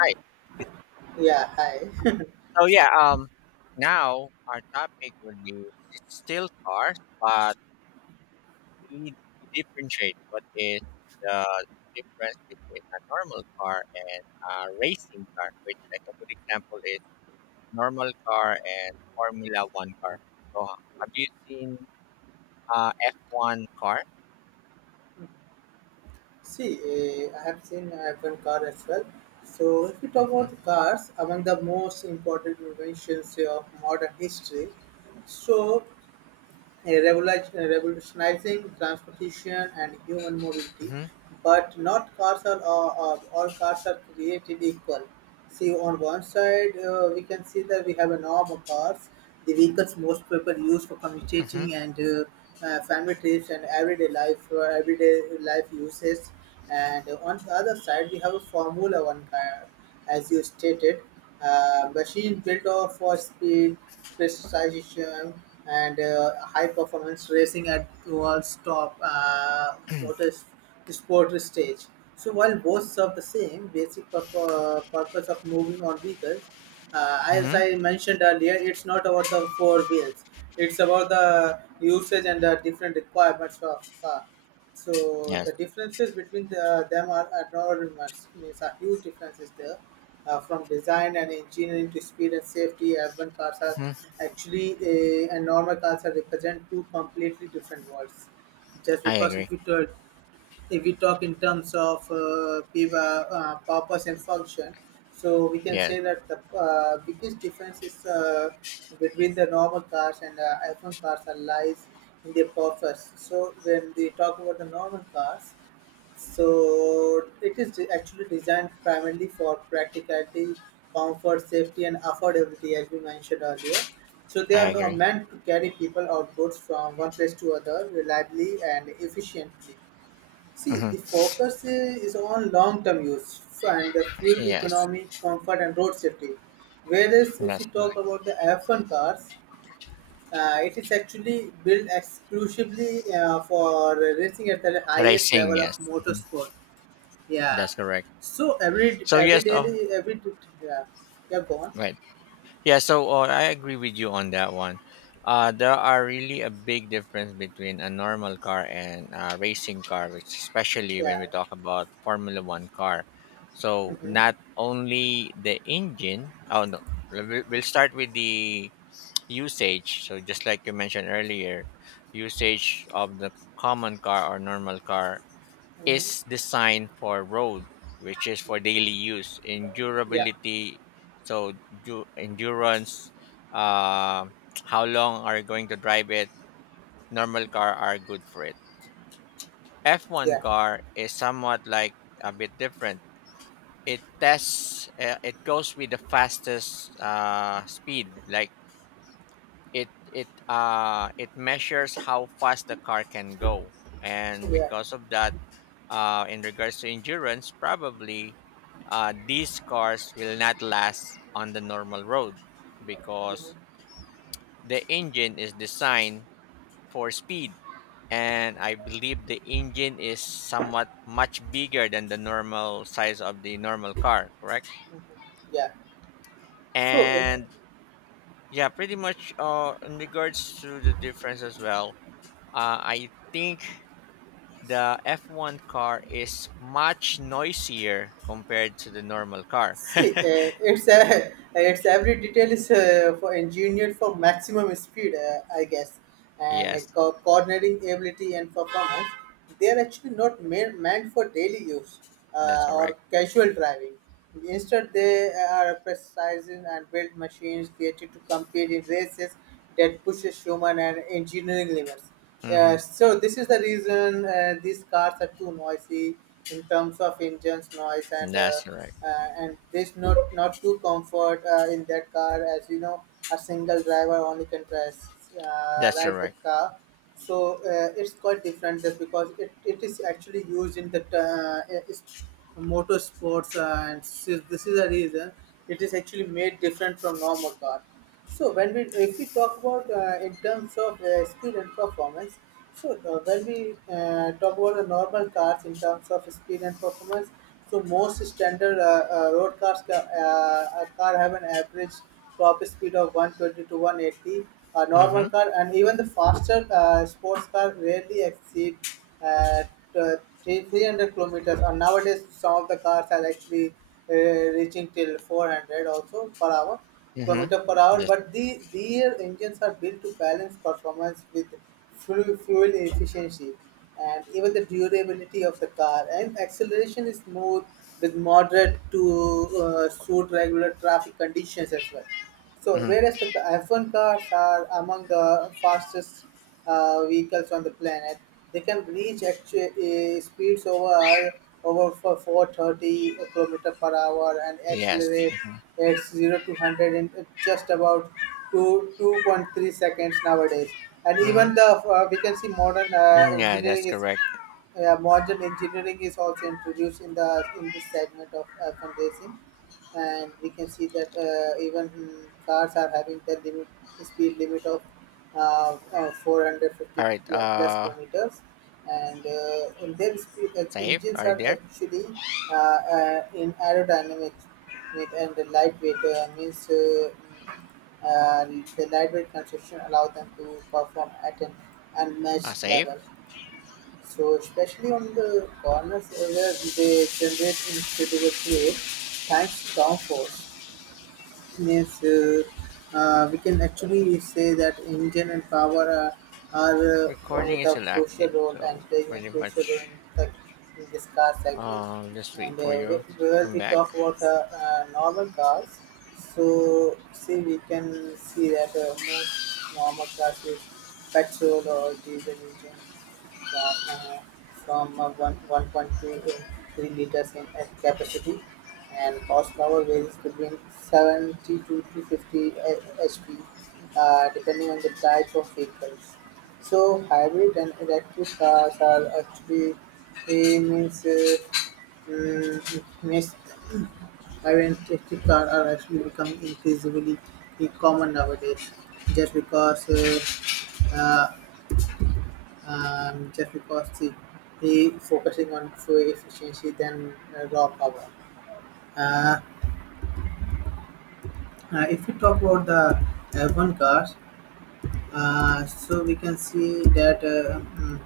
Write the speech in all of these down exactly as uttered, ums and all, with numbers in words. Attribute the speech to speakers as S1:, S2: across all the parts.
S1: Right.
S2: Yeah, hi.
S1: So yeah, um, Now our topic will be s- still cars, but we, we differentiate what is the difference between a normal car and a racing car, which like a good example is normal car and Formula One car. So have you seen uh F one car?
S2: See, uh, I have seen F one car as well. So, if we talk
S1: Mm-hmm.
S2: about the cars, among the most important inventions of modern history, so revolutionize- revolutionizing transportation and human mobility, but not cars are all, all all cars are created equal. See, on one side, uh, we can see that we have a norm of cars, the vehicles most people use for
S1: Mm-hmm.
S2: commuting and uh, uh, family trips and everyday life, for everyday life uses. And on the other side, we have a Formula One car, as you stated, uh, machine built off for speed, precision, and uh, high performance racing at world's top uh, motor sport stage. So while both serve the same basic purpo- purpose of moving on vehicles, uh, as
S1: Mm-hmm.
S2: I mentioned earlier, it's not about the four wheels. It's about the usage and the different requirements of car. So
S1: Yes,
S2: the differences between the, them are enormous. Means a huge difference is there, uh, from design and engineering to speed and safety. F one cars are
S1: hmm,
S2: actually a, and normal cars are represent two completely different worlds. Just
S1: I
S2: because
S1: agree.
S2: if you tell if we talk in terms of uh, P I V A, uh, purpose and function, so we can
S1: Yes,
S2: say that the uh, biggest difference is uh, between the normal cars and uh, iPhone cars are lies in their purpose. So when they talk about the normal cars, so it is de- actually designed primarily for practicality, comfort, safety, and affordability, as we mentioned earlier. So they
S1: I
S2: are no,
S1: agree.
S2: meant to carry people or goods from one place to other reliably and efficiently. See,
S1: Mm-hmm.
S2: the focus is on long-term use and the fuel
S1: Yes,
S2: economy, comfort, and road safety. Whereas, if
S1: that's
S2: we talk
S1: correct.
S2: about the F one cars, uh, it is actually built exclusively uh, for racing at the highest
S1: Racing,
S2: level
S1: yes.
S2: of
S1: Mhm,
S2: motorsport. Yeah.
S1: that's correct.
S2: So every
S1: So
S2: every
S1: yes. Oh
S2: daily every Yeah, yeah, go on.
S1: right, yeah. So uh, I agree with you on that one. Uh, there are really a big difference between a normal car and a racing car, which especially when
S2: Yeah.
S1: we talk about Formula One car. So not
S2: Mm-hmm,
S1: only the engine. Oh no, we- we'll start with the usage. So just like you mentioned earlier, usage of the common car or normal car is
S2: mm-hmm.
S1: designed for road, which is for daily use.
S2: Yeah,
S1: Endurability, so du- endurance, uh, how long are you going to drive it? Normal car are good for it. F one
S2: yeah.
S1: car is somewhat like a bit different. It tests, uh, it goes with the fastest uh, speed. Like it, it, uh, it measures how fast the car can go,
S2: So
S1: and
S2: yeah.
S1: because of that, Uh, in regards to endurance, probably uh, these cars will not last on the normal road because
S2: Mm-hmm.
S1: the engine is designed for speed. And I believe the engine is somewhat much bigger than the normal size of the normal car, correct?
S2: Yeah. so it
S1: And yeah, pretty much uh, in regards to the difference as well, uh, I think the F one car is much noisier compared to the normal car.
S2: See, uh, it's a, it's every detail is uh, for engineered for maximum speed, uh, I guess, and uh,
S1: Yes.
S2: co- coordinating ability and performance. They are actually not made, meant for daily use
S1: That's
S2: uh, or
S1: correct.
S2: casual driving. Instead, they are precise and built machines created to compete in races that pushes human and engineering limits.
S1: Mm-hmm.
S2: Yeah, so this is the reason uh, these cars are too noisy in terms of engines noise and uh,
S1: That's correct.
S2: uh, and there's not not too comfort uh, in that car, as you know, a single driver only can press uh,
S1: That's
S2: ride the
S1: correct.
S2: car. So uh, it's quite different just because it, it is actually used in the uh, it's motorsports, uh, and so this is the reason it is actually made different from normal car. So when we, if we talk about uh, in terms of uh, speed and performance, so uh, when we uh, talk about the normal cars in terms of speed and performance, so most standard uh, uh, road cars ca- uh, a car have an average top speed of one twenty to one eighty. A
S1: Mm-hmm.
S2: normal car and even the faster uh, sports car rarely exceed uh, t- three- 300 kilometers. And nowadays, some of the cars are actually uh, reaching till four hundred also per hour.
S1: Mm-hmm.
S2: Kilometer per hour,
S1: That's,
S2: but the, their engines are built to balance performance with fuel, fuel efficiency and even the durability of the car. And acceleration is smooth with moderate to uh, suit regular traffic conditions as well. So,
S1: mm-hmm.
S2: whereas the F one cars are among the fastest uh, vehicles on the planet, they can reach actu- uh, speeds over over for four thirty kilometer per hour and
S1: Yes.
S2: accelerate at zero to one hundred in just about two two point three seconds nowadays. And
S1: Mm-hmm.
S2: even the uh, we can see modern uh,
S1: Mm, yeah, that's
S2: engineering is,
S1: correct.
S2: yeah, modern engineering is also introduced in the in this segment of uh, fundraising, and we can see that uh, even mm, cars are having the limit speed limit of uh, uh,
S1: All
S2: four hundred fifty
S1: right.
S2: pl- plus
S1: Uh,
S2: kilometers, and, uh, and their speed, uh,
S1: save.
S2: engines
S1: Are you
S2: are
S1: there?
S2: actually uh, uh, in aerodynamic weight and the lightweight uh, means uh, mm, uh, the lightweight construction allow them to perform at an
S1: Uh,
S2: unmatched
S1: save.
S2: level, so especially on the corners uh, where they generate incredible play thanks to downforce. Yes, uh, uh, we can actually say that engine and power are, are uh,
S1: Recording is
S2: the
S1: still
S2: crucial
S1: active,
S2: role
S1: so
S2: and playing a
S1: pretty
S2: crucial role
S1: much.
S2: in, the, in this car segment.
S1: Um, just
S2: And
S1: wait for
S2: uh,
S1: your
S2: wh- where we
S1: comeback.
S2: talk about uh, uh, normal cars, so see we can see that uh, most normal cars use petrol or diesel engines from uh, from uh, one- 1.2 uh, three liters in uh, capacity and horsepower varies between seventy-two to fifty h- hp, uh, depending on the type of vehicles. So hybrid and electric cars are actually eh, means uh, mm, means hybrid and electric cars are actually becoming increasingly common nowadays, just because uh, uh, um, just because the, the focusing on fuel efficiency than uh, raw power. Uh, Uh, if we talk about the F one cars, uh, so we can see that uh, mm,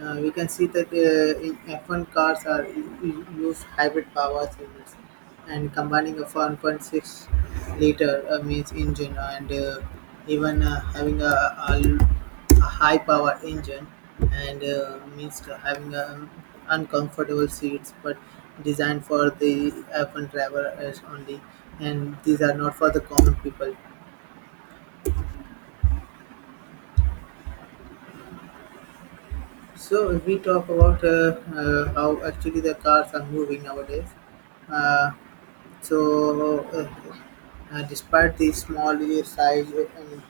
S2: uh, we can see that uh, in F one cars are u- u- use hybrid power units and combining of one point six liter uh, means engine and uh, even uh, having a, a, a high power engine and uh, means to having a uncomfortable seats but designed for the F one driver as only, and these are not for the common people. So if we talk about uh, uh, how actually the cars are moving nowadays, uh, so uh, uh, despite the small size, uh, and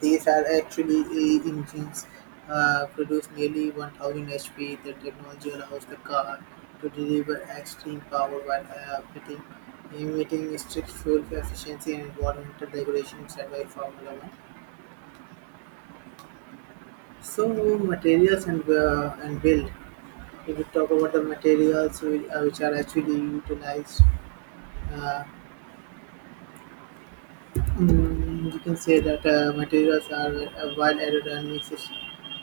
S2: these are actually uh, engines uh, produce nearly one thousand H P. The technology allows the car to deliver extreme power while uh, fitting, emitting strict fuel efficiency and environmental regulations set by Formula One. So materials and uh, and build. If we will talk about the materials whi- uh, which are actually utilized. Uh, mm, you can say that uh, materials are uh, while aerodynamics is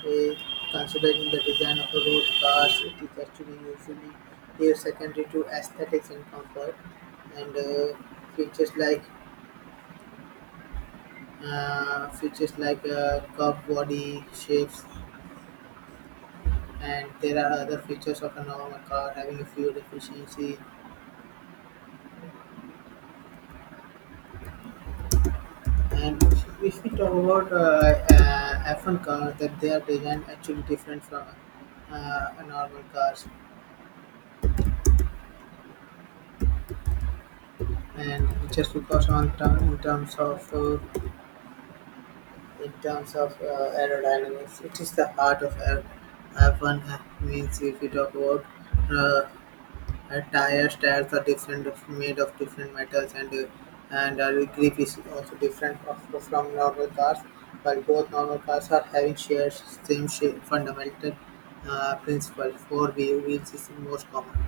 S2: uh, considered in the design of the road cars, it is actually usually here secondary to aesthetics and comfort, and uh, features like uh, features like uh, curved body shapes, and there are other features of a normal car having a fuel efficiency. And if, we talk about uh, uh, F one cars, that they are designed actually different from uh, normal cars, and just because on term, in terms of uh, in terms of uh, aerodynamics, it is the heart of F- one. Means if we talk about uh, Uh, tire tires are different, of- made of different metals, and uh, and uh, grip is also different of, from normal cars. While both normal cars are having shares same shape, fundamental uh, principle. Four wheel wheels is most common.